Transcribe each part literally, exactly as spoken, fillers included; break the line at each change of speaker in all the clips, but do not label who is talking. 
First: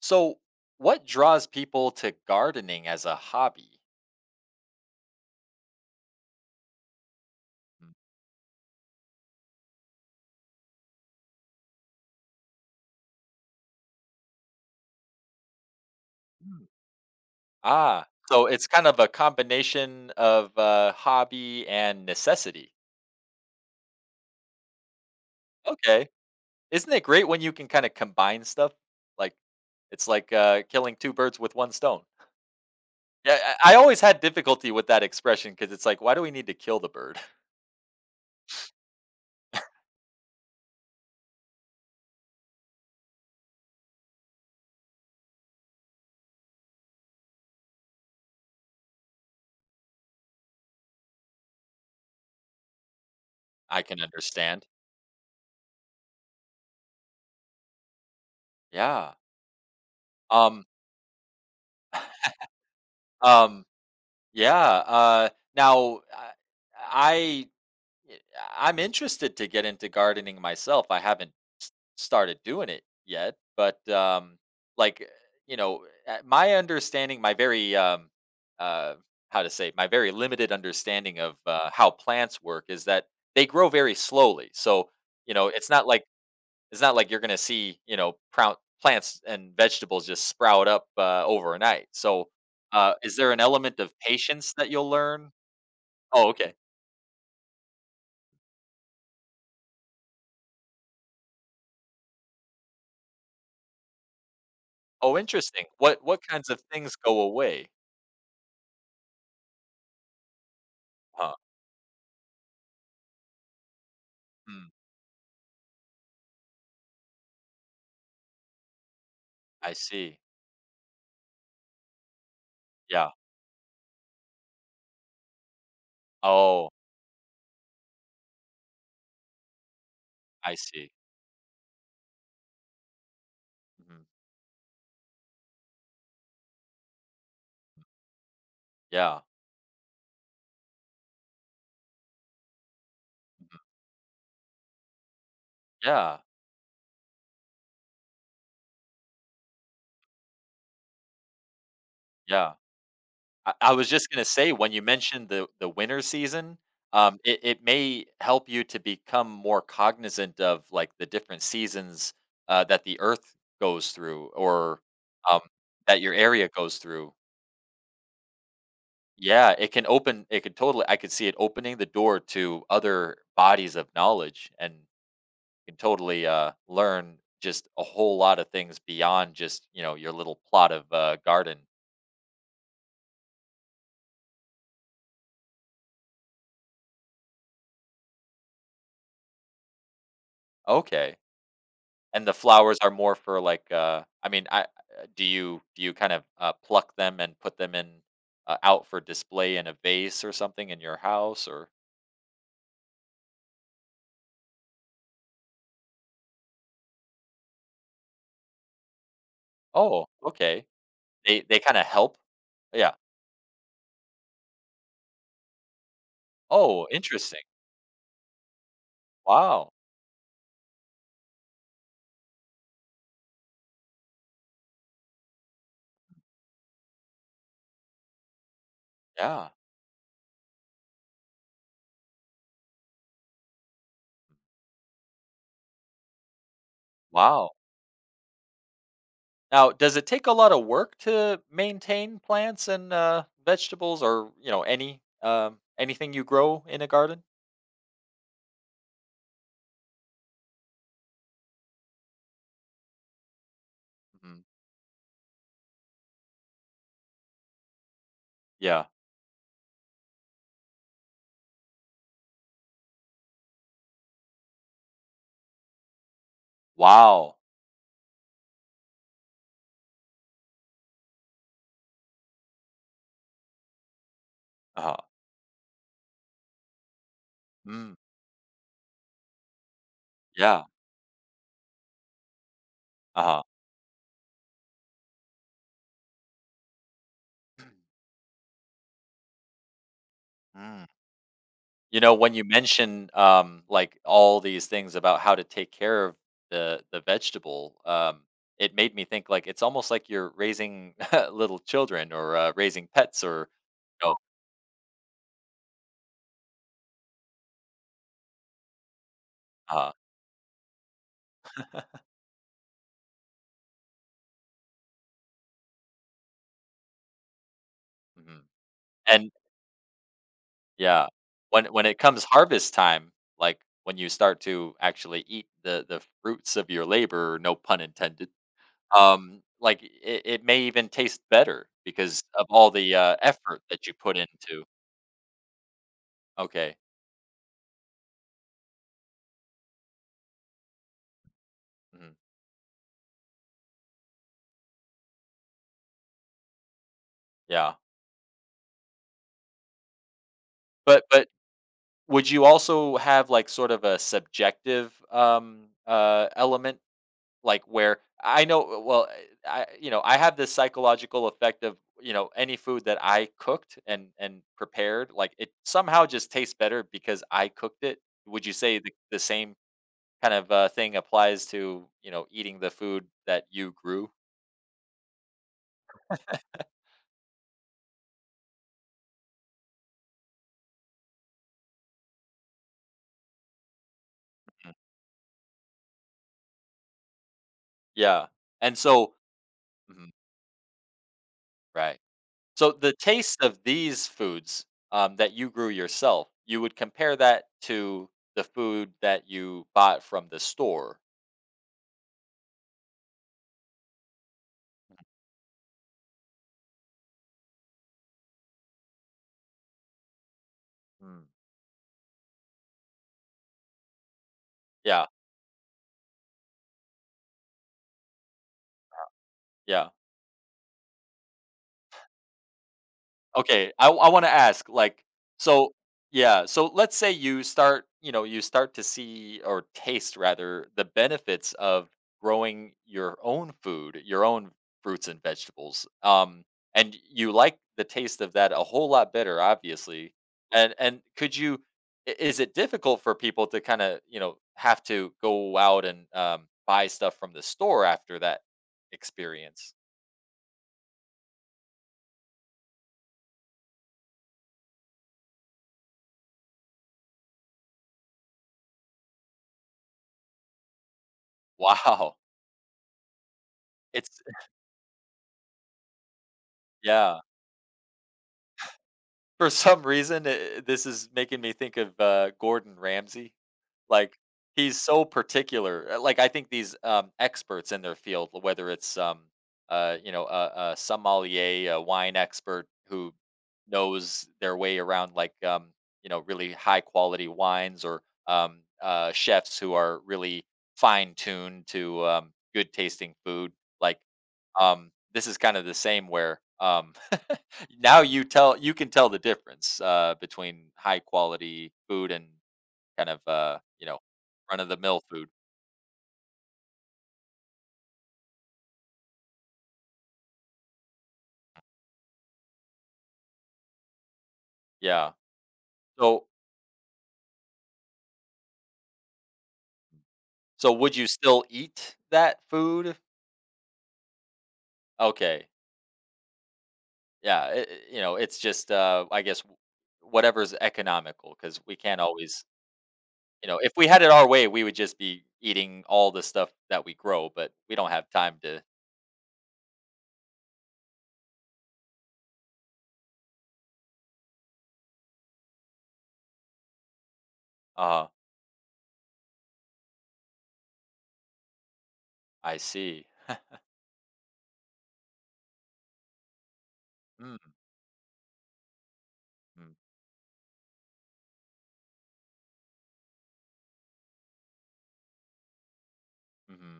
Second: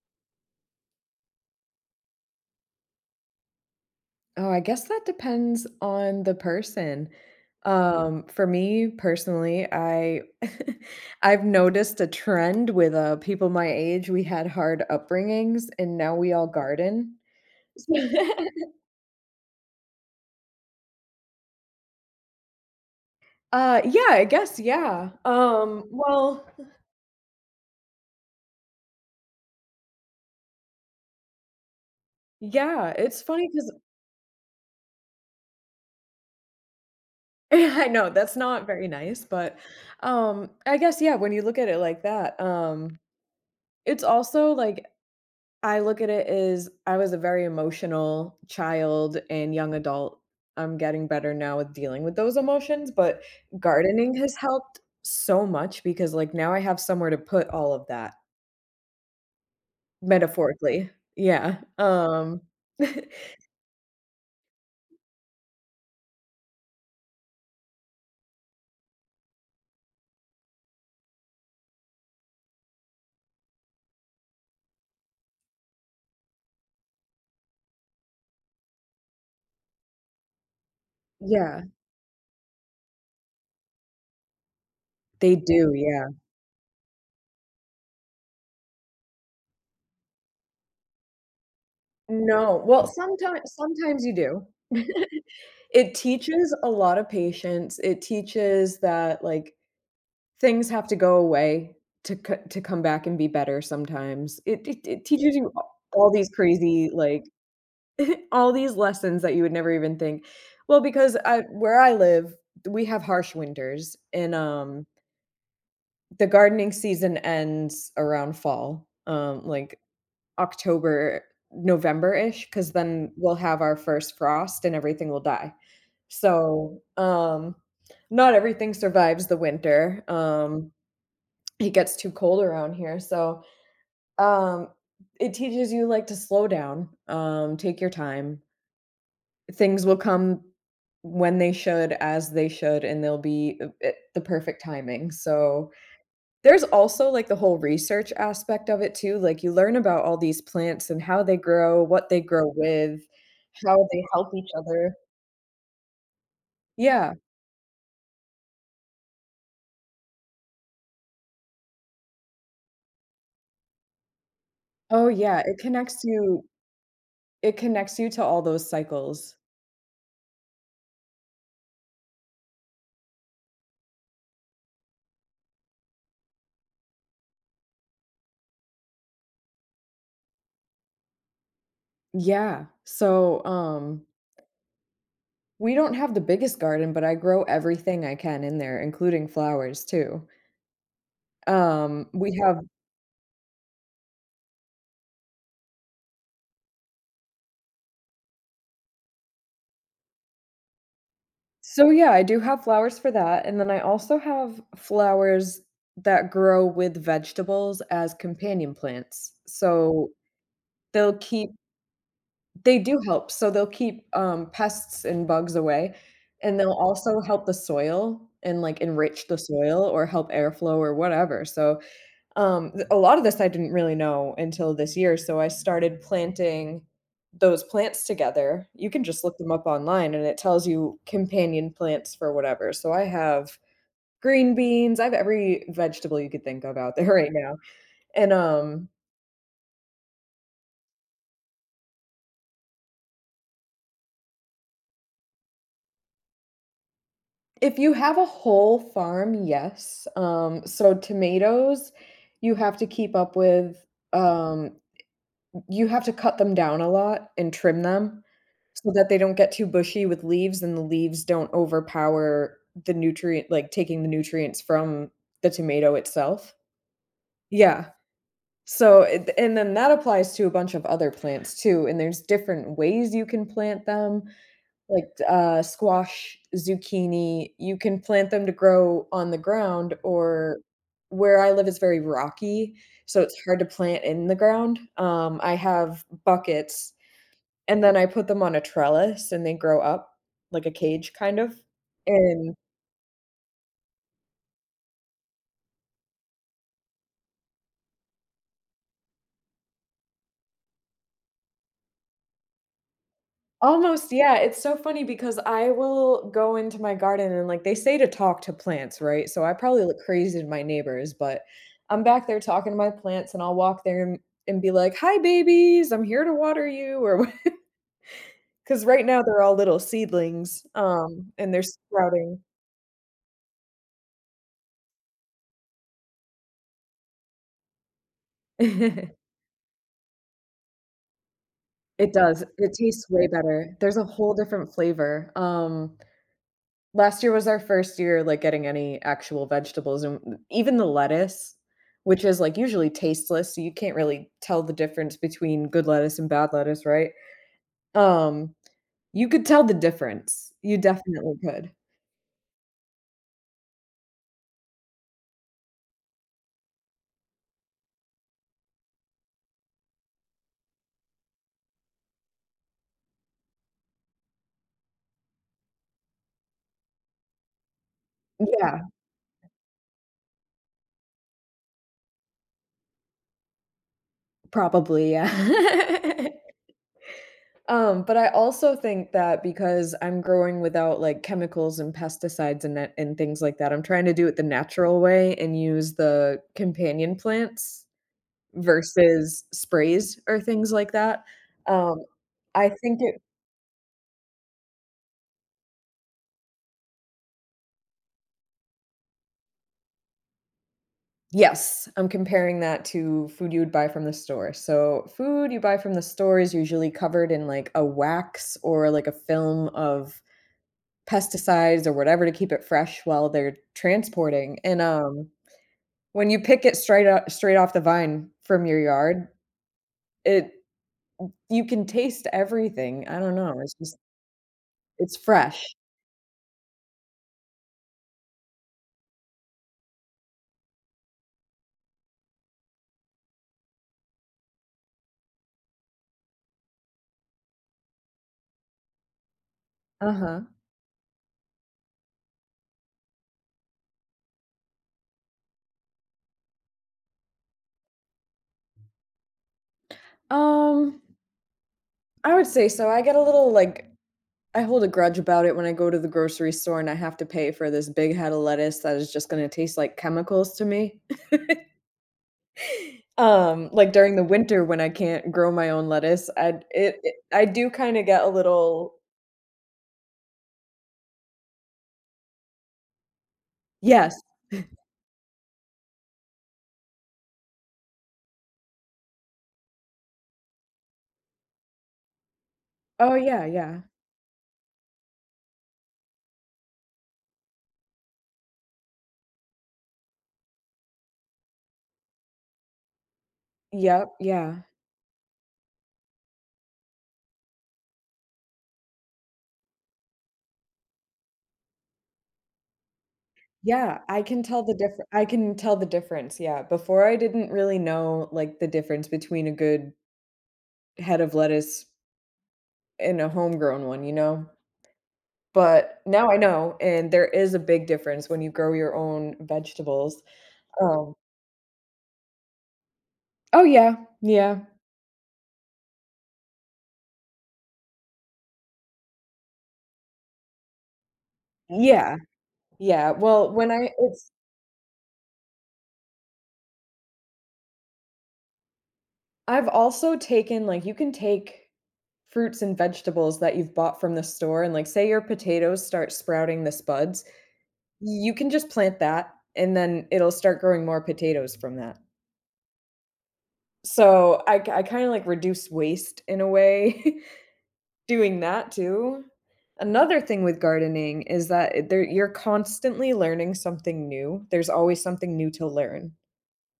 So, what draws people to gardening as a hobby?
Oh, I guess that depends on the person. Mm. Um, for me personally, I I've noticed a trend with uh, people my age. We had hard upbringings, and now we all
Mhm.
garden.
Ah, so it's kind of a combination of uh, hobby and necessity.
uh, yeah, I guess yeah. Um,
Okay,
well,
isn't it great when you can kind of combine stuff? Like, it's like uh, killing two birds with one stone.
yeah, it's
Yeah,
funny because
I I always had difficulty with that expression because it's like, why do we need to kill the bird?
I know that's not very nice, but um, I guess yeah. When you look at it like that, um, it's also like I look at it as I was a very emotional child and young adult. I'm getting better now with dealing with those emotions, but
I can
gardening has
understand.
helped so much because like now I have somewhere to put all of that
Yeah. Um.
metaphorically. Yeah. Um
Um. Yeah. Uh. Now, I I yeah, I'm interested to get into gardening myself. I haven't s- started doing it yet, but um, like eh, you know, uh, my understanding, my very um, uh, how to say, my very limited understanding of
Yeah,
uh, how plants work is that they grow very slowly. So you
they
know, it's
do,
not like
yeah.
it's not like you're going to see you know prout, plants and vegetables just sprout up uh, overnight. So
No. Well,
uh, is there an
sometimes
element of
sometimes you do.
patience that you'll learn?
It
Oh,
teaches
okay.
a lot of patience. It teaches that like Things have to go away to co to come back and be better sometimes. It it it
Oh,
teaches you a
interesting. What
all
what
these
kinds of
crazy,
things go
like,
away?
all these lessons that you would never even think. Well, because
Huh.
I where I live, we have harsh winters, and,
Mm,
um, the gardening season ends around fall, um,
I
like,
see.
October, November-ish, ish, because then
Yeah.
we'll have our first frost and everything will die.
Oh,
So, um, not everything survives the winter,
I
um,
see.
it gets too cold around here, so,
Mhm.
um, it teaches you, like, to slow down, um, take your time.
Yeah.
Things will come when they should, as they should, and they'll
Mhm.
be uh, at the perfect timing, so
Yeah.
there's also, like, the whole research aspect of it too, like, you learn about all these plants and how they grow, what they grow
Yeah.
with,
I I
how
was
they
just gonna
help each
say when you
other.
mentioned the the winter season,
Yeah.
um, it it may help you to become more cognizant of, like, the different seasons, uh, that the Earth goes through, or
Oh,
um,
yeah, it
that
connects
your
you
area goes through.
it connects you to all those cycles.
Yeah, it can open it could totally, I could see it opening the door to other bodies of knowledge, and can totally uh, learn just a whole lot of things beyond just you know your little plot of uh, garden.
Yeah. So, um we don't have the biggest garden, but I grow everything I can in there, including flowers too.
Okay,
Um,
and the
we have
flowers are more for like. Uh, I mean, I uh, do you do you kind of uh, pluck them and put them in uh, out for display in a vase or something in your house or?
So yeah, I do have flowers for that, and then I also have flowers that grow with vegetables as companion plants.
Oh,
So
okay.
they'll
They
keep
they kind of help.
they
Yeah.
do help, so they'll keep, um, pests and bugs away, and they'll
Oh,
also
interesting.
help the soil and, like, enrich the
Wow.
soil or help airflow or whatever, so Um, th- a lot of this I didn't really know until this year, so I started planting those plants together. You can just look them
Yeah.
up online and it tells you companion plants for whatever. So I have green beans, I have every vegetable you could think of out there right
Wow.
now. And um
Now, does it take a lot of work to maintain plants and uh, vegetables, or you know, any um, anything you grow in a garden?
If you have a whole farm, yes. Um so tomatoes you have to keep up with
Hmm.
um you have to cut them down a lot and trim them
Yeah.
so that they don't get too bushy with leaves and the leaves don't overpower the nutrient like, taking the nutrients from the tomato itself.
Wow.
Yeah. So, it and then that applies to a bunch of other plants too, and there's different ways you can plant them,
Uh huh.
like, uh, squash, zucchini, you
Mm.
can plant them to grow on the ground or
Yeah.
where I live is very rocky, so
Uh
it's
huh.
hard to plant in the ground. Um, I have buckets and then I put them on a trellis and they grow up, like a
Mm.
cage kind of,
You know, when you
and
mention um, like all these things about how to take care of the the vegetable, um, it made me think like it's almost like you're raising little children, or uh, raising pets, or
almost,
oh,
yeah, it's so funny because I will go into my garden and, like, they say to talk to plants, right? So I probably
uh,
look crazy to my neighbors, but I'm back there talking to my plants and I'll walk there and and be like, "Hi, babies, I'm here to water you," or because
mhm.
right now they're all little seedlings,
Yeah.
um, and they're
When when it comes
sprouting.
harvest time, like, when you start to actually eat the the fruits of your labor, no pun intended, um, like, it it may even taste better
It
because
does,
of all
it
the
tastes
uh,
way
effort
better.
that you
There's a
put
whole
into.
different flavor, um
Okay.
last year was our first year, like, getting any actual vegetables and even the lettuce,
Mhm.
which is, like, usually tasteless, so you can't really tell the difference between good lettuce and bad lettuce, right?
Yeah.
Um, you could tell the difference. You
But but
definitely could.
would you also have, like, sort of a subjective, um, uh, element. Like where I know, well, I you know, I have this psychological effect of, you know, any food that I cooked and and prepared, like it somehow just tastes better because I cooked it. Would you say
Yeah,
the, the same kind of uh, thing applies to, you know, eating the food that you grew?
probably, yeah. Um, but I also think that because I'm growing without, like, chemicals and pesticides and that and things like that, I'm trying to do it the
Mm.
natural way and use the companion plants.
Yeah. And so,
Versus
mhm,
sprays or things like that. Um,
right.
I
So the
think it
taste of these foods, um, that you grew yourself, you would compare that to the food that you bought from the store.
Yes, I'm comparing that to food you would buy from the store. So, food you buy from the store is usually covered in, like, a wax or, like, a film of
Mm.
pesticides or whatever to keep it fresh while they're transporting, and,
Yeah,
um, when you pick it straight up straight off the vine from your yard,
yeah.
it you can taste everything. I don't know, it's
Okay, I
just
I wanna ask, like
it's
so
fresh.
yeah, so let's say you start, you know, you start to see, or taste rather, the benefits of growing your own food, your own fruits and vegetables, um, and you like the taste of that a whole lot better, obviously,
Uh-huh.
and and could you, I is it difficult for people to kinda, you know, have to go out and um, buy stuff from the store after that experience?
Um, I would say so. I get a little, like, I hold a grudge about it when I go to the grocery store and I have to pay for this big head of lettuce that is just gonna taste like chemicals to me.
Wow,
Um, like during
it's
the winter when I can't grow my own lettuce, I'd it it
yeah.
I do kinda get a little
For some reason, eh, this is making me think of uh, Gordon Ramsay.
yes.
Like, he's so particular, uh, like, I think these um, experts in their field, whether it's um, uh, you know, a a sommelier, a wine expert
Oh,
who
yeah, yeah.
knows their way around, like, um, you know, really high quality wines, or um, uh, chefs who are really fine tuned to um, good tasting food, like,
Yep, yeah.
um, this is kinda the same where, um. Now you tell you can tell the difference, uh, between high quality food and kind of uh, you
Yeah,
know,
I can
run
tell
of
the
the mill
differ I
food.
can tell the difference, yeah. Before I didn't really know, like, the difference between a good head of lettuce and a homegrown one, you know?
Yeah.
But
So
now I know, and there is a big difference when you grow your own vegetables.
so would you
Um
still eat that food?
Oh, yeah, yeah.
Okay. Yeah, I I you know, it's just uh, I guess w whatever's economical, because we can't
Yeah,
always,
yeah.
you
Well,
know,
when
if we
I
had it our
it's
way, we would just be eating all the stuff that we grow, but we don't have time to
I've also taken like, you can take fruits and vegetables that you've bought from the store and, like, say your potatoes start sprouting the spuds,
uh
you can just plant that, and then it'll start growing more potatoes from that.
I see.
So I I k I kinda, like, reduce waste in a way
Mm,
doing that too.
mm,
Another thing with gardening is that it there you're constantly learning something new. There's always something new to learn.
mhm.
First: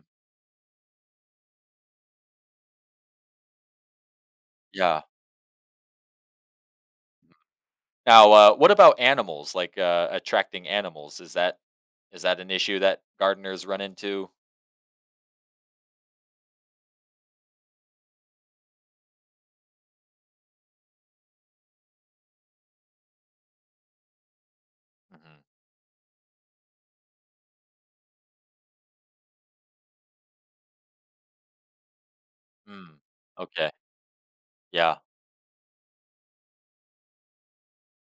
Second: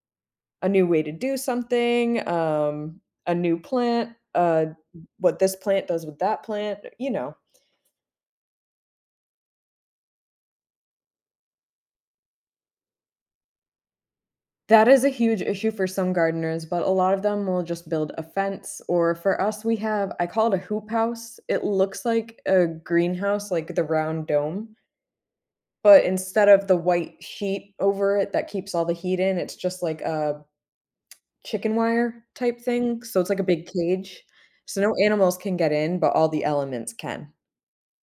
A new way to do something, um, a new plant, uh,
Yeah.
what this plant does with that plant, you know.
Now, uh, what about animals? Like uh, attracting animals, is that is that an issue that gardeners run into?
That is a huge issue for some gardeners, but a lot of them will just build a fence, or for us, we have I call it a hoop house. It looks like a greenhouse, like the round dome,
Hmm.
but instead of the white sheet over it that keeps all the heat in, it's just like a chicken wire type
Mm.
thing, so it's like a big
Okay,
cage. So no
yeah,
animals can get in, but all the elements can.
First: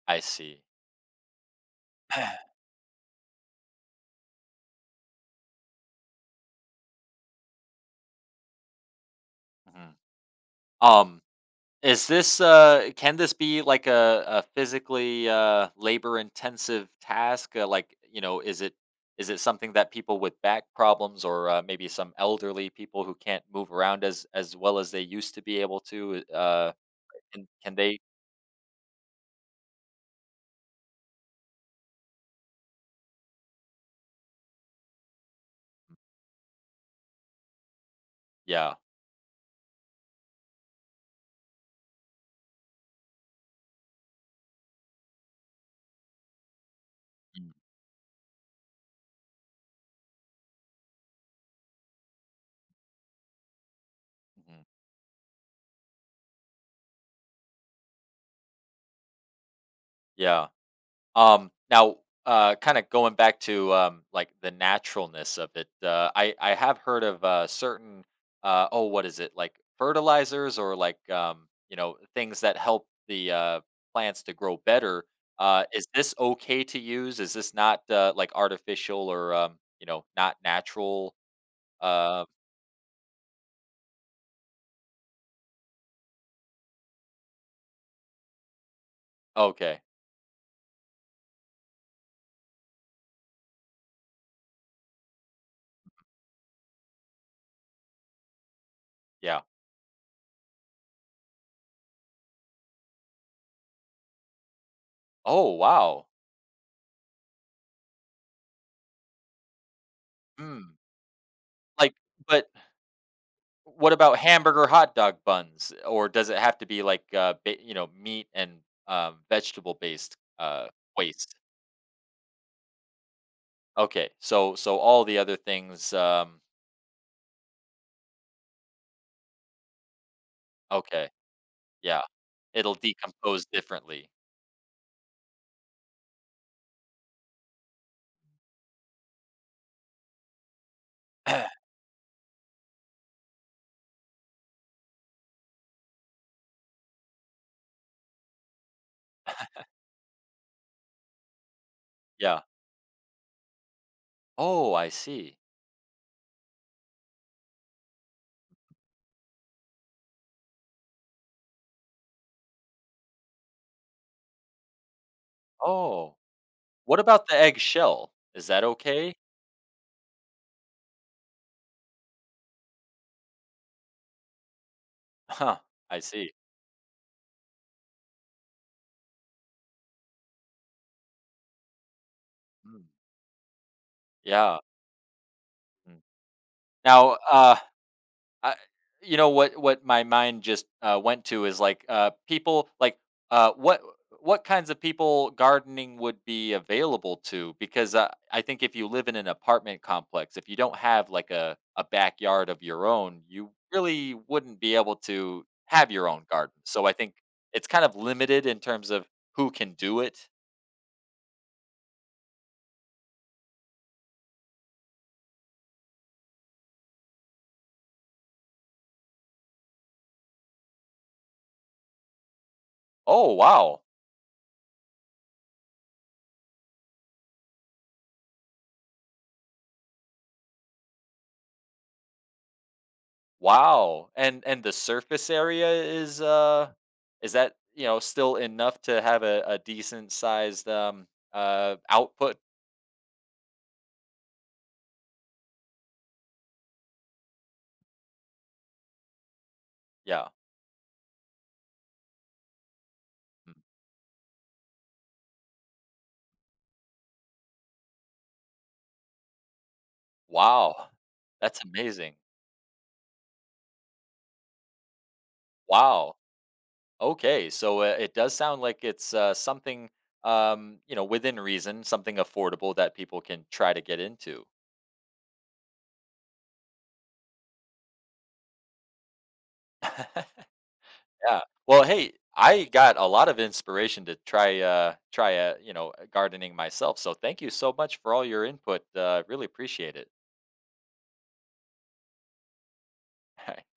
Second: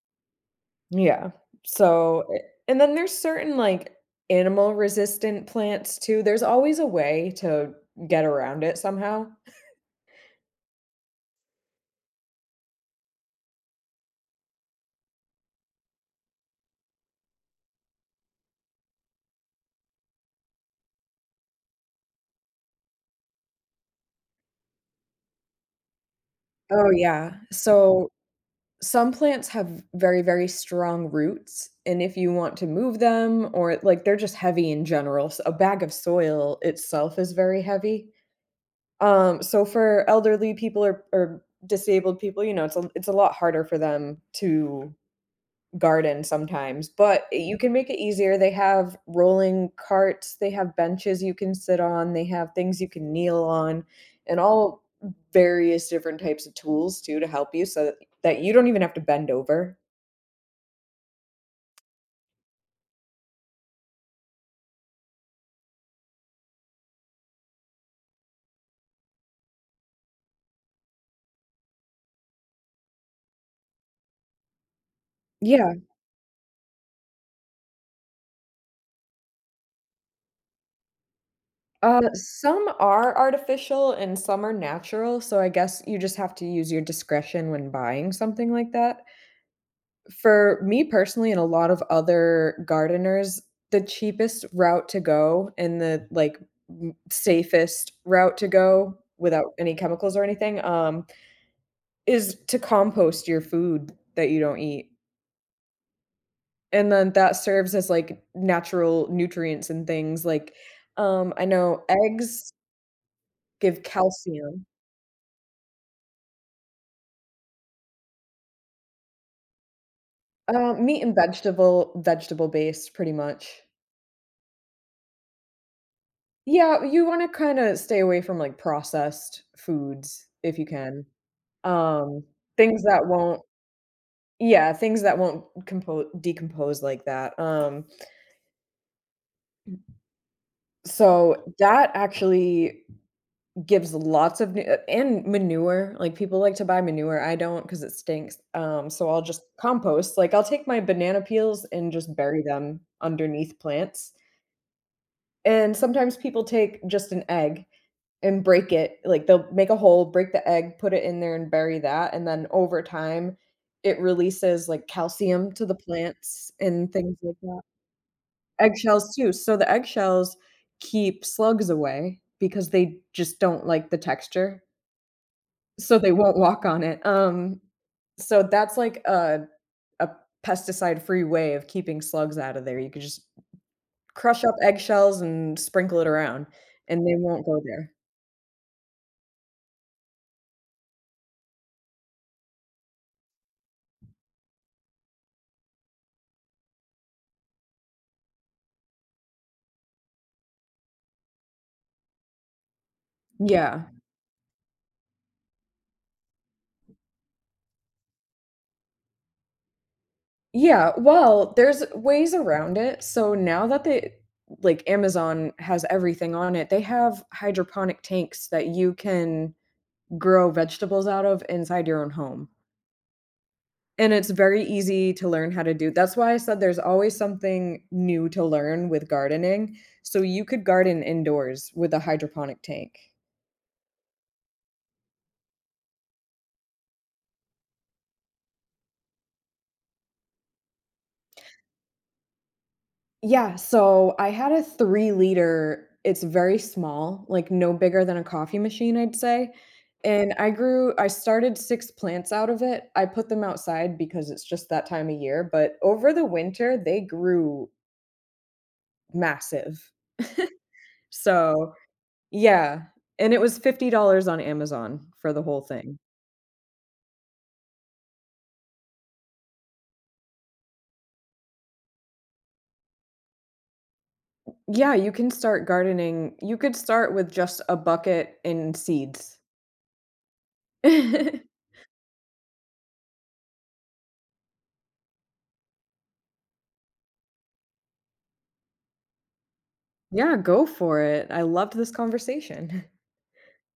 I see.
Yeah. So a And then there's certain, like, animal resistant plants too. There's always a way to get around it somehow.
Mhm. Um, is this uh, can this be like a, a physically uh, labor intensive task? Uh, like you know, is it is it something that people with back problems, or uh, maybe some elderly people who can't move around as as well as they used to be able to? Uh,
Oh, yeah.
can, can they?
So some plants have very, very strong roots, and if you want to move them or like, they're just heavy in general, so a bag of soil itself is very heavy.
Yeah.
Um, so for elderly people or or disabled people, you know, it's a it's a lot harder for them to garden sometimes, but
Mm,
you can make it easier. They have rolling carts, they have benches you can sit on, they have things you can kneel on, and
mhm.
all various different types of tools too to help you so that that you don't even have to bend over.
Yeah. Um, now, uh, kind of going back to um, like the naturalness of it, uh, I I have heard of uh, certain uh, oh, what is it, like fertilizers or like um, you know, things that help the uh, plants to grow better. Uh,
Yeah,
is this okay to use? Is this not uh, like artificial, or um, you know, not natural?
uh,
Uh,
some are artificial and some are natural, so I guess you just have to use your discretion when buying something like that.
okay,
For me personally and a lot of other gardeners, the cheapest route to go and the, like, m safest route to go
yeah.
without any chemicals or anything, um, is to compost your food that you don't eat,
Oh wow.
and then that serves as, like, natural nutrients and things, like,
Hmm.
um, I know
Like, but
eggs give
what about
calcium.
hamburger hot dog buns, or does it have to be like, uh, ba you know, meat and, um, vegetable-based, uh,
Uh, meat and
waste?
vegetable vegetable-based pretty much.
Okay, so so all the other things, um,
Yeah, you wanna kinda stay away from, like, processed foods if you can.
okay, yeah.
Um,
It'll
things that won't
decompose differently.
Yeah, things that won't compo decompose like that. Um, so that actually gives lots of nu uh, and manure, like, people like to buy manure, I don't not because it stinks. Um, so I'll just compost, like, I'll take my banana peels and just
Yeah.
bury them underneath plants,
Oh, I see.
and sometimes people take just an egg and break it. Like they'll make a hole, break the egg, put it in there and bury that, and then over time, it releases, like, calcium to the
Oh,
plants and
what
things
about the
like that.
eggshell? Is that
Eggshells
okay?
too. So the eggshells keep slugs away because they just don't like the texture,
Huh,
so
I
they
see.
won't walk on it. Um, so that's like a a pesticide-free way of keeping slugs out of there.
Mm,
You could just crush up
yeah,
eggshells and sprinkle
mm.
it around, and they
Now,
won't
uh
go there.
I you know, what what my mind just uh, went to is, like, uh, people, like, uh, what what kinds of people gardening would be available to? Because, uh, I think if you live in an apartment complex, if you don't have, like, a a backyard of your own, you
Yeah.
really wouldn't be able to have your own garden, so I think it's kind of limited in terms of who can do it.
Yeah, well, there's ways around it. So now that they like Amazon has everything on it, they have hydroponic tanks that you can grow vegetables out of inside your own home.
Oh, wow.
And it's very easy to learn how to do. That's why I said there's always something new to learn with gardening. So you could garden indoors with a hydroponic tank.
Wow, and and the surface area is, uh is that, you know, still enough to have a a decent sized, um, uh, output?
Yeah, so I had a three liter. It's very small, like no bigger than a coffee machine, I'd say,
Yeah.
and I grew I started six plants out of it. I put them
Mm.
outside because it's just that time of year, but over the winter, they grew massive.
Wow, that's
So,
amazing.
yeah, and it was fifty dollars on Amazon for the whole thing.
Wow, okay, so, uh, it does sound like it's, uh, something, um, you know, within reason, something affordable that people can try to get into.
Yeah, you can start gardening. You could start with just a bucket and seeds.
Yeah. Well, hey, I got a lot of inspiration to try uh try uh, you know, gardening myself. So thank you so much for all your input. Uh really appreciate it.
Yeah, go for it. I loved this conversation.
All right.